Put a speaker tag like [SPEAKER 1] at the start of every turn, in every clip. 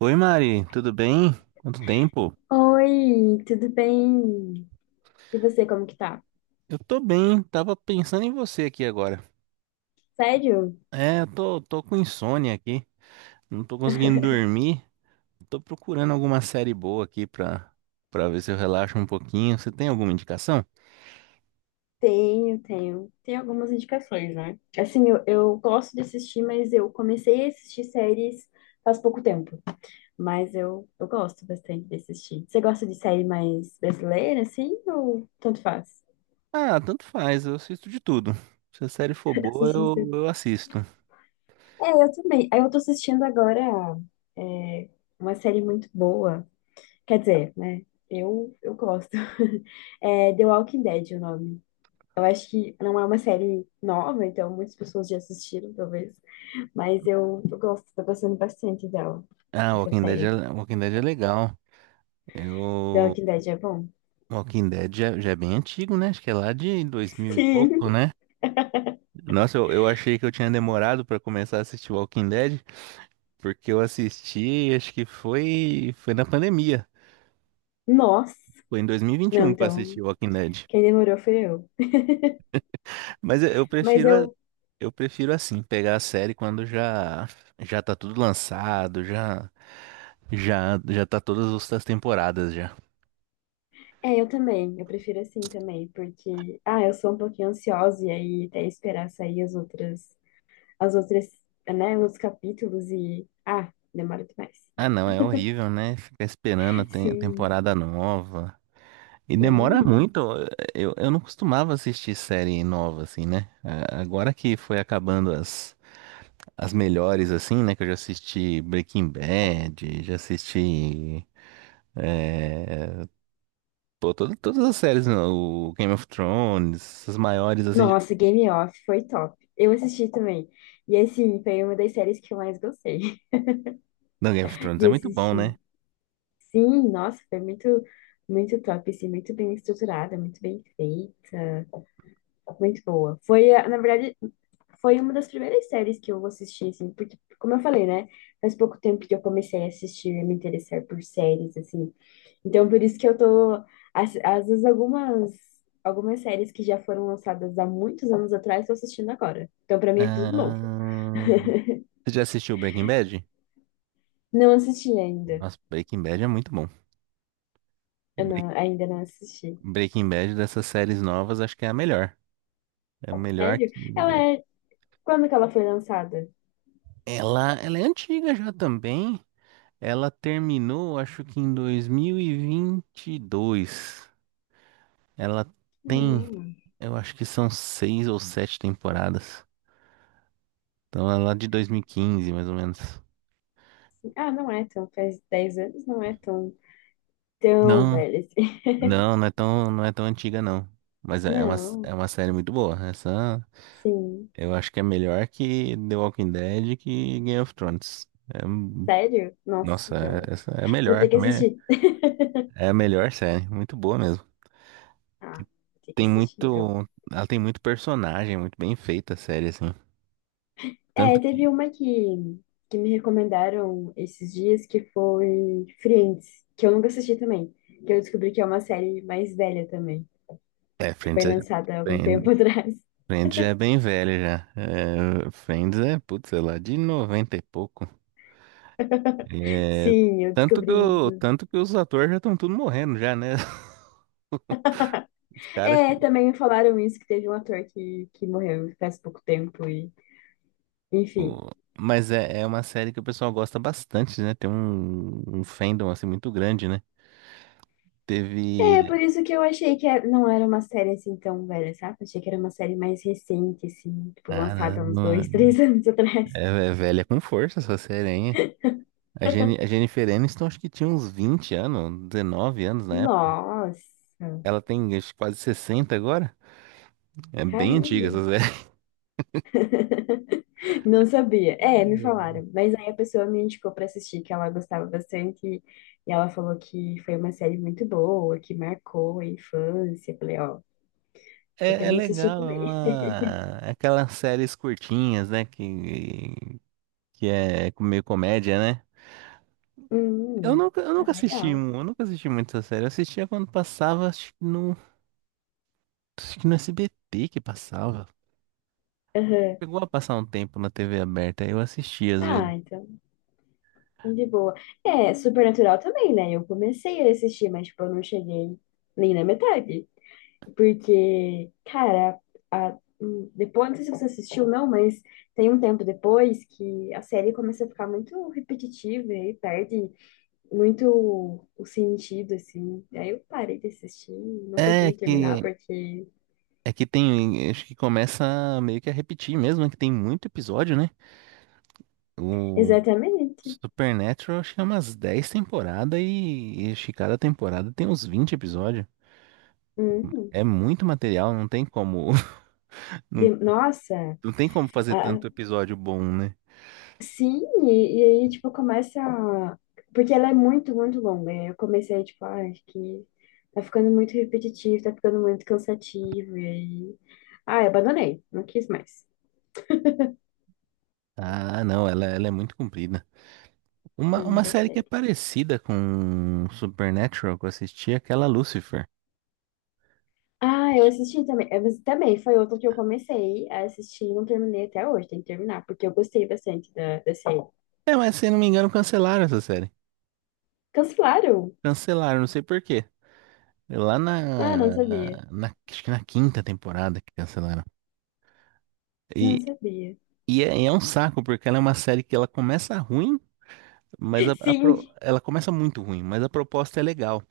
[SPEAKER 1] Oi, Mari, tudo bem? Quanto tempo?
[SPEAKER 2] Oi, tudo bem? E você, como que tá?
[SPEAKER 1] Eu tô bem, tava pensando em você aqui agora.
[SPEAKER 2] Sério?
[SPEAKER 1] Eu tô com insônia aqui, não tô conseguindo dormir. Tô procurando alguma série boa aqui pra ver se eu relaxo um pouquinho. Você tem alguma indicação?
[SPEAKER 2] Tenho, tenho. Tem algumas indicações, né? Assim, eu gosto de assistir, mas eu comecei a assistir séries faz pouco tempo. Mas eu gosto bastante de assistir. Você gosta de série mais brasileira, assim, ou tanto faz?
[SPEAKER 1] Ah, tanto faz, eu assisto de tudo. Se a série for boa,
[SPEAKER 2] Assistir
[SPEAKER 1] eu,
[SPEAKER 2] série.
[SPEAKER 1] eu assisto.
[SPEAKER 2] É, eu também. Aí eu tô assistindo agora é, uma série muito boa. Quer dizer, né? Eu gosto. É The Walking Dead, o nome. Eu acho que não é uma série nova, então muitas pessoas já assistiram, talvez. Mas eu gosto, tô gostando bastante dela,
[SPEAKER 1] Ah,
[SPEAKER 2] essa série.
[SPEAKER 1] Walking Dead é legal.
[SPEAKER 2] The
[SPEAKER 1] Eu,
[SPEAKER 2] Walking Dead é bom.
[SPEAKER 1] Walking Dead já é bem antigo, né? Acho que é lá de dois mil e
[SPEAKER 2] Sim.
[SPEAKER 1] pouco, né? Nossa, eu achei que eu tinha demorado pra começar a assistir Walking Dead, porque eu assisti, acho que foi na pandemia.
[SPEAKER 2] Nossa.
[SPEAKER 1] Foi em
[SPEAKER 2] Não,
[SPEAKER 1] 2021 que eu
[SPEAKER 2] então,
[SPEAKER 1] assisti Walking Dead.
[SPEAKER 2] quem demorou foi eu.
[SPEAKER 1] Mas eu
[SPEAKER 2] Mas
[SPEAKER 1] prefiro,
[SPEAKER 2] eu,
[SPEAKER 1] eu prefiro assim, pegar a série quando já já tá tudo lançado, já já tá as temporadas já.
[SPEAKER 2] é, eu também. Eu prefiro assim também, porque, ah, eu sou um pouquinho ansiosa e aí até esperar sair as outras, né, os capítulos e, ah, demora demais.
[SPEAKER 1] Ah, não, é horrível, né? Ficar esperando a
[SPEAKER 2] Sim.
[SPEAKER 1] temporada nova. E demora
[SPEAKER 2] Hum.
[SPEAKER 1] muito. Eu não costumava assistir série nova assim, né? Ah, agora que foi acabando as as melhores, assim, né? Que eu já assisti Breaking Bad, já assisti. É, pô, todas as séries, né, o Game of Thrones, as maiores, assim.
[SPEAKER 2] Nossa, Game Off foi top. Eu assisti também. E assim, foi uma das séries que eu mais gostei
[SPEAKER 1] Não, Game of Thrones é
[SPEAKER 2] de
[SPEAKER 1] muito bom, né?
[SPEAKER 2] assistir. Sim, nossa, foi muito, muito top, assim, muito bem estruturada, muito bem feita, muito boa. Foi, na verdade, foi uma das primeiras séries que eu assisti, assim, porque, como eu falei, né? Faz pouco tempo que eu comecei a assistir e me interessar por séries, assim. Então, por isso que eu tô, às, às vezes, algumas séries que já foram lançadas há muitos anos atrás, estou assistindo agora. Então, pra mim é tudo novo.
[SPEAKER 1] Ah, você já assistiu Breaking Bad?
[SPEAKER 2] Não assisti ainda.
[SPEAKER 1] Nossa, Breaking Bad é muito bom.
[SPEAKER 2] Eu
[SPEAKER 1] Bre-
[SPEAKER 2] não, ainda não assisti.
[SPEAKER 1] Breaking Bad dessas séries novas, acho que é a melhor. É a melhor
[SPEAKER 2] Sério? Ela
[SPEAKER 1] que.
[SPEAKER 2] é. Quando que ela foi lançada?
[SPEAKER 1] Ela é antiga já também. Ela terminou, acho que em 2022. Ela tem.
[SPEAKER 2] Não.
[SPEAKER 1] Eu acho que são seis ou sete temporadas. Então é lá de 2015, mais ou menos.
[SPEAKER 2] Ah, não é tão. Faz 10 anos, não é tão, tão
[SPEAKER 1] Não,
[SPEAKER 2] velha assim.
[SPEAKER 1] não, não é tão antiga, não. Mas é uma,
[SPEAKER 2] Não.
[SPEAKER 1] é uma série muito boa. Essa
[SPEAKER 2] Sim.
[SPEAKER 1] eu acho que é melhor que The Walking Dead e que Game of Thrones. É,
[SPEAKER 2] Sério? Nossa,
[SPEAKER 1] nossa,
[SPEAKER 2] então.
[SPEAKER 1] essa é a
[SPEAKER 2] Vou ter
[SPEAKER 1] melhor.
[SPEAKER 2] que assistir.
[SPEAKER 1] É a melhor série. Muito boa mesmo. Que
[SPEAKER 2] Ah, vou ter que
[SPEAKER 1] tem
[SPEAKER 2] assistir, então.
[SPEAKER 1] muito. Ela tem muito personagem, muito bem feita a série, assim.
[SPEAKER 2] É,
[SPEAKER 1] Tanto que.
[SPEAKER 2] teve uma que me recomendaram esses dias que foi Friends, que eu nunca assisti também. Que eu descobri que é uma série mais velha também,
[SPEAKER 1] É,
[SPEAKER 2] que
[SPEAKER 1] Friends
[SPEAKER 2] foi
[SPEAKER 1] é,
[SPEAKER 2] lançada há algum tempo atrás.
[SPEAKER 1] Friends já é bem velho já. É, Friends é, putz, sei lá, de 90 e pouco. É,
[SPEAKER 2] Sim, eu descobri isso.
[SPEAKER 1] tanto que os atores já estão tudo morrendo já, né? Os caras que...
[SPEAKER 2] É, também me falaram isso, que teve um ator que morreu faz pouco tempo e, enfim.
[SPEAKER 1] o- Mas é uma série que o pessoal gosta bastante, né? Tem um fandom, assim, muito grande, né? Teve...
[SPEAKER 2] É, por isso que eu achei que não era uma série assim tão velha, sabe? Achei que era uma série mais recente, assim, tipo, lançada uns
[SPEAKER 1] Caramba,
[SPEAKER 2] dois, três anos atrás.
[SPEAKER 1] é velha com força essa série, hein? A Jennifer Aniston acho que tinha uns 20 anos, 19 anos na época.
[SPEAKER 2] Nossa,
[SPEAKER 1] Ela tem acho, que, quase 60 agora. É bem
[SPEAKER 2] caramba.
[SPEAKER 1] antiga essa série.
[SPEAKER 2] Não sabia. É, me falaram. Mas aí a pessoa me indicou pra assistir, que ela gostava bastante. E ela falou que foi uma série muito boa, que marcou a infância. Eu falei, ó, tô
[SPEAKER 1] É, é
[SPEAKER 2] querendo assistir
[SPEAKER 1] legal, é
[SPEAKER 2] também.
[SPEAKER 1] uma aquelas séries curtinhas, né? Que é meio comédia, né?
[SPEAKER 2] Hum,
[SPEAKER 1] Eu nunca
[SPEAKER 2] tá
[SPEAKER 1] assisti,
[SPEAKER 2] legal.
[SPEAKER 1] eu nunca assisti muito essa série. Eu assistia quando passava, acho que no SBT que passava.
[SPEAKER 2] Aham.
[SPEAKER 1] Chegou a passar um tempo na TV aberta, aí eu assistia às vezes.
[SPEAKER 2] Ah, então, de boa. É, Supernatural também, né? Eu comecei a assistir, mas, tipo, eu não cheguei nem na metade. Porque, cara, depois, não sei se você assistiu, não, mas tem um tempo depois que a série começa a ficar muito repetitiva e perde muito o sentido, assim. Aí eu parei de assistir, não
[SPEAKER 1] É
[SPEAKER 2] pretendo terminar,
[SPEAKER 1] que
[SPEAKER 2] porque.
[SPEAKER 1] é que tem, acho que começa meio que a repetir mesmo, é que tem muito episódio, né? O
[SPEAKER 2] Exatamente.
[SPEAKER 1] Supernatural acho que é umas 10 temporadas e acho que cada temporada tem uns 20 episódios.
[SPEAKER 2] Hum.
[SPEAKER 1] É muito material, não tem como, não,
[SPEAKER 2] Nossa.
[SPEAKER 1] não tem como fazer tanto episódio bom, né?
[SPEAKER 2] Sim, e aí, tipo, Porque ela é muito, muito longa. E aí eu comecei, tipo, ah, acho que tá ficando muito repetitivo, tá ficando muito cansativo. E aí. Ah, eu abandonei. Não quis mais.
[SPEAKER 1] Ah, não, ela é muito comprida. Uma,
[SPEAKER 2] Não
[SPEAKER 1] uma série que é
[SPEAKER 2] gostei.
[SPEAKER 1] parecida com Supernatural que eu assisti, é aquela Lucifer.
[SPEAKER 2] Ah, eu assisti também. Mas também foi outro que eu comecei a assistir e não terminei até hoje. Tem que terminar, porque eu gostei bastante da série.
[SPEAKER 1] É, mas se eu não me engano, cancelaram essa série.
[SPEAKER 2] Cancelaram?
[SPEAKER 1] Cancelaram, não sei por quê. É
[SPEAKER 2] Ah, não sabia.
[SPEAKER 1] acho que na quinta temporada que cancelaram. E,
[SPEAKER 2] Não sabia.
[SPEAKER 1] e é, é um saco, porque ela é uma série que ela começa ruim, mas
[SPEAKER 2] Sim!
[SPEAKER 1] ela começa muito ruim, mas a proposta é legal.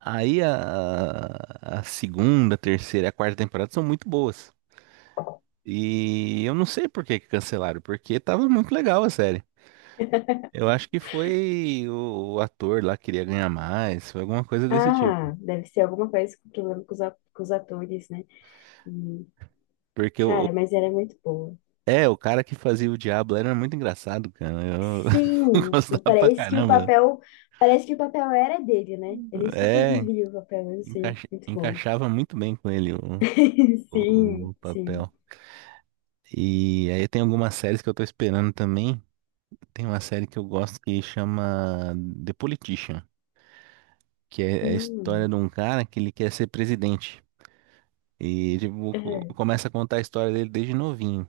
[SPEAKER 1] Aí a, a segunda, terceira e a quarta temporada são muito boas. E eu não sei por que que cancelaram, porque tava muito legal a série. Eu acho que foi o ator lá que queria ganhar mais, foi alguma coisa desse tipo.
[SPEAKER 2] Ah, deve ser alguma coisa com problema com os, com os atores, né?
[SPEAKER 1] Porque
[SPEAKER 2] Cara, mas era muito boa.
[SPEAKER 1] o cara que fazia o Diablo era muito engraçado, cara. Eu
[SPEAKER 2] Sim, tipo,
[SPEAKER 1] gostava pra
[SPEAKER 2] parece que o
[SPEAKER 1] caramba.
[SPEAKER 2] papel, parece que o papel era dele, né? Ele super
[SPEAKER 1] É,
[SPEAKER 2] o papel, assim, muito bom.
[SPEAKER 1] encaixava muito bem com ele
[SPEAKER 2] Sim,
[SPEAKER 1] o
[SPEAKER 2] sim.
[SPEAKER 1] papel. E aí tem algumas séries que eu tô esperando também. Tem uma série que eu gosto que chama The Politician, que é a história
[SPEAKER 2] Hum,
[SPEAKER 1] de um cara que ele quer ser presidente. E tipo,
[SPEAKER 2] é.
[SPEAKER 1] começa a contar a história dele desde novinho.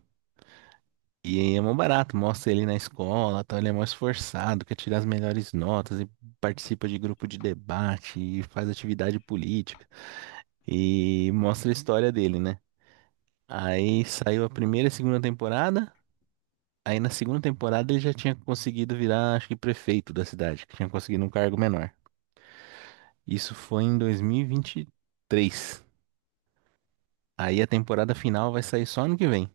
[SPEAKER 1] E aí é mó barato, mostra ele na escola, tal, ele é mó esforçado, quer tirar as melhores notas e participa de grupo de debate e faz atividade política. E mostra a história dele, né? Aí saiu a primeira e a segunda temporada. Aí na segunda temporada ele já tinha conseguido virar, acho que prefeito da cidade, que tinha conseguido um cargo menor. Isso foi em 2023. Aí a temporada final vai sair só ano que vem.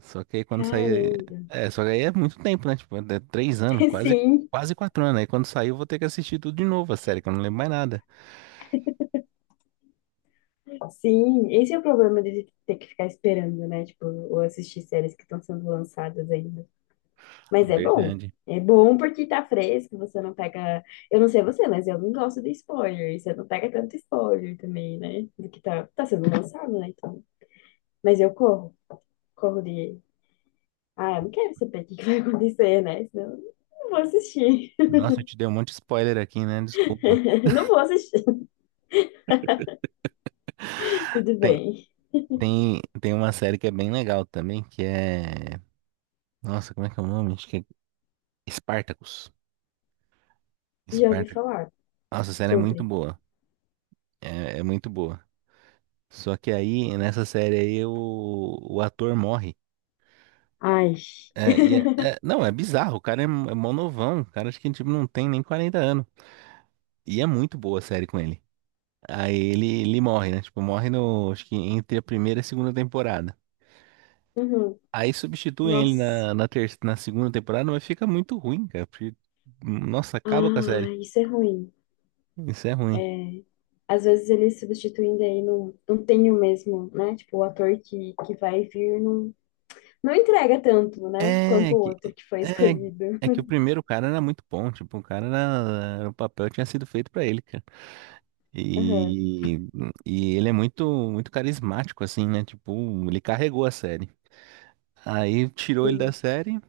[SPEAKER 1] Só que aí quando sair.
[SPEAKER 2] Caramba.
[SPEAKER 1] É, só que aí é muito tempo, né? Tipo, é três anos, quase,
[SPEAKER 2] Sim,
[SPEAKER 1] quase quatro anos. Aí quando sair eu vou ter que assistir tudo de novo a série, que eu não lembro mais nada.
[SPEAKER 2] sim. Esse é o problema de ter que ficar esperando, né? Tipo, ou assistir séries que estão sendo lançadas ainda. Mas é bom.
[SPEAKER 1] Verdade.
[SPEAKER 2] É bom porque tá fresco, você não pega. Eu não sei você, mas eu não gosto de spoiler. Você não pega tanto spoiler também, né? Do que tá, tá sendo lançado, né? Então. Mas eu corro. Corro de. Ah, eu não quero saber o que que vai acontecer, né? Senão eu não vou assistir.
[SPEAKER 1] Nossa, eu te dei um monte de spoiler aqui, né? Desculpa.
[SPEAKER 2] Não vou assistir. Tudo
[SPEAKER 1] Tem,
[SPEAKER 2] bem.
[SPEAKER 1] tem uma série que é bem legal também, que é. Nossa, como é que é o nome? Acho que é Spartacus.
[SPEAKER 2] Já ouvi
[SPEAKER 1] Spartacus.
[SPEAKER 2] falar
[SPEAKER 1] Nossa, a série é muito
[SPEAKER 2] sobre.
[SPEAKER 1] boa. É, é muito boa. Só que aí, nessa série aí, o ator morre.
[SPEAKER 2] Ai.
[SPEAKER 1] É, e não, é bizarro. O cara é, é mó novão. O cara acho que tipo, não tem nem 40 anos. E é muito boa a série com ele. Aí ele morre, né? Tipo, morre no, acho que entre a primeira e a segunda temporada.
[SPEAKER 2] Uhum.
[SPEAKER 1] Aí substituem ele
[SPEAKER 2] Nossa.
[SPEAKER 1] na segunda temporada, mas fica muito ruim, cara. Porque, nossa, acaba com a série.
[SPEAKER 2] Ah, isso é ruim.
[SPEAKER 1] Isso é ruim.
[SPEAKER 2] É. Às vezes eles substituindo aí não, não tem o mesmo, né? Tipo, o ator que vai vir não, não entrega tanto, né? Quanto
[SPEAKER 1] É
[SPEAKER 2] o
[SPEAKER 1] que,
[SPEAKER 2] outro que foi
[SPEAKER 1] é,
[SPEAKER 2] escolhido.
[SPEAKER 1] é que o primeiro cara era muito bom. Tipo, o cara era, o papel tinha sido feito pra ele, cara.
[SPEAKER 2] Aham.
[SPEAKER 1] E, e ele é muito, muito carismático, assim, né? Tipo, ele carregou a série. Aí tirou ele da
[SPEAKER 2] Sim.
[SPEAKER 1] série,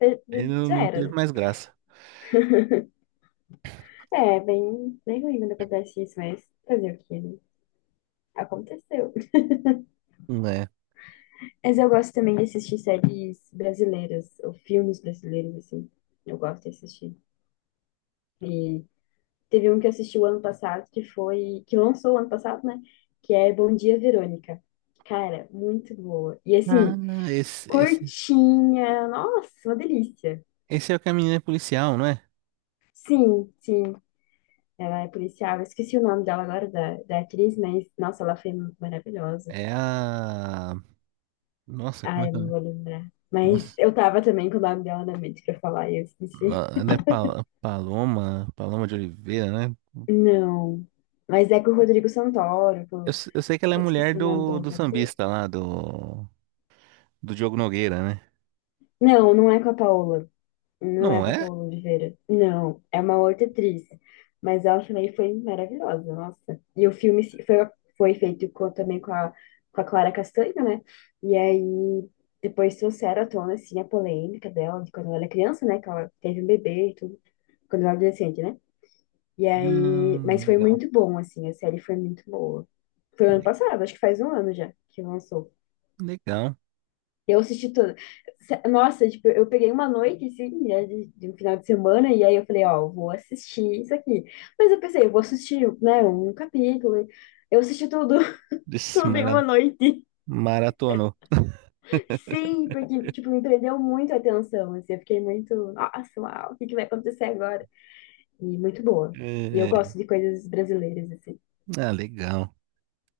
[SPEAKER 1] ele não,
[SPEAKER 2] Já
[SPEAKER 1] não
[SPEAKER 2] era,
[SPEAKER 1] teve
[SPEAKER 2] né?
[SPEAKER 1] mais graça.
[SPEAKER 2] É, bem, bem ruim quando acontece isso, mas fazer o quê, né? Aconteceu.
[SPEAKER 1] É.
[SPEAKER 2] Mas eu gosto também de assistir séries brasileiras, ou filmes brasileiros, assim. Eu gosto de assistir. E teve um que eu assisti o ano passado, que foi, que lançou o ano passado, né? Que é Bom Dia, Verônica. Cara, muito boa. E
[SPEAKER 1] Ah,
[SPEAKER 2] assim,
[SPEAKER 1] não, esse, esse,
[SPEAKER 2] curtinha, nossa, uma delícia.
[SPEAKER 1] esse é o que a menina é policial, não é?
[SPEAKER 2] Sim, sim. Ela é policial, eu esqueci o nome dela agora, da atriz, mas, nossa, ela foi maravilhosa.
[SPEAKER 1] É a. Nossa, como
[SPEAKER 2] Ah,
[SPEAKER 1] é
[SPEAKER 2] eu
[SPEAKER 1] que
[SPEAKER 2] não vou
[SPEAKER 1] é?
[SPEAKER 2] lembrar. Mas
[SPEAKER 1] Nossa,
[SPEAKER 2] eu tava também com o nome dela na mente pra falar e eu esqueci.
[SPEAKER 1] Paloma, Paloma de Oliveira, né?
[SPEAKER 2] Não. Mas é com o Rodrigo Santoro.
[SPEAKER 1] Eu, eu sei que ela é
[SPEAKER 2] Eu
[SPEAKER 1] mulher
[SPEAKER 2] esqueci o nome do
[SPEAKER 1] do, do
[SPEAKER 2] outro ator.
[SPEAKER 1] sambista lá, do Diogo Nogueira, né?
[SPEAKER 2] Não, não é com a Paola. Não é
[SPEAKER 1] Não
[SPEAKER 2] com a
[SPEAKER 1] é?
[SPEAKER 2] Paola Oliveira. Não, é uma outra atriz. Mas ela também foi maravilhosa, nossa. E o filme foi, foi feito também com a Clara Castanho, né? E aí depois trouxeram à tona, assim, a polêmica dela de quando ela era criança, né? Que ela teve um bebê e tudo. Quando ela era adolescente, né? E aí, mas foi
[SPEAKER 1] Legal.
[SPEAKER 2] muito bom, assim, a série foi muito boa. Foi o ano
[SPEAKER 1] Le-
[SPEAKER 2] passado, acho que faz 1 ano já que lançou.
[SPEAKER 1] Legal.
[SPEAKER 2] Eu assisti toda. Nossa, tipo, eu peguei uma noite, assim, né, de um final de semana, e aí eu falei, ó, vou assistir isso aqui. Mas eu pensei, eu vou assistir, né, um capítulo. Eu assisti tudo, tudo em uma noite.
[SPEAKER 1] Maratonou.
[SPEAKER 2] Sim, porque, tipo, me prendeu muito a atenção, assim, eu fiquei muito, nossa, uau, o que que vai acontecer agora? E muito boa. E eu
[SPEAKER 1] É,
[SPEAKER 2] gosto de coisas brasileiras, assim,
[SPEAKER 1] Ah, legal.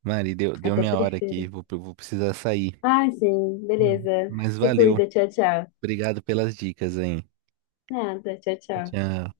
[SPEAKER 1] Mari, deu
[SPEAKER 2] até
[SPEAKER 1] minha hora aqui.
[SPEAKER 2] prefiro.
[SPEAKER 1] Vou precisar sair.
[SPEAKER 2] Ah, sim,
[SPEAKER 1] Hum.
[SPEAKER 2] beleza.
[SPEAKER 1] Mas
[SPEAKER 2] Se
[SPEAKER 1] valeu.
[SPEAKER 2] cuida, tchau, tchau.
[SPEAKER 1] Obrigado pelas dicas aí.
[SPEAKER 2] Nada, tchau, tchau.
[SPEAKER 1] Tchau.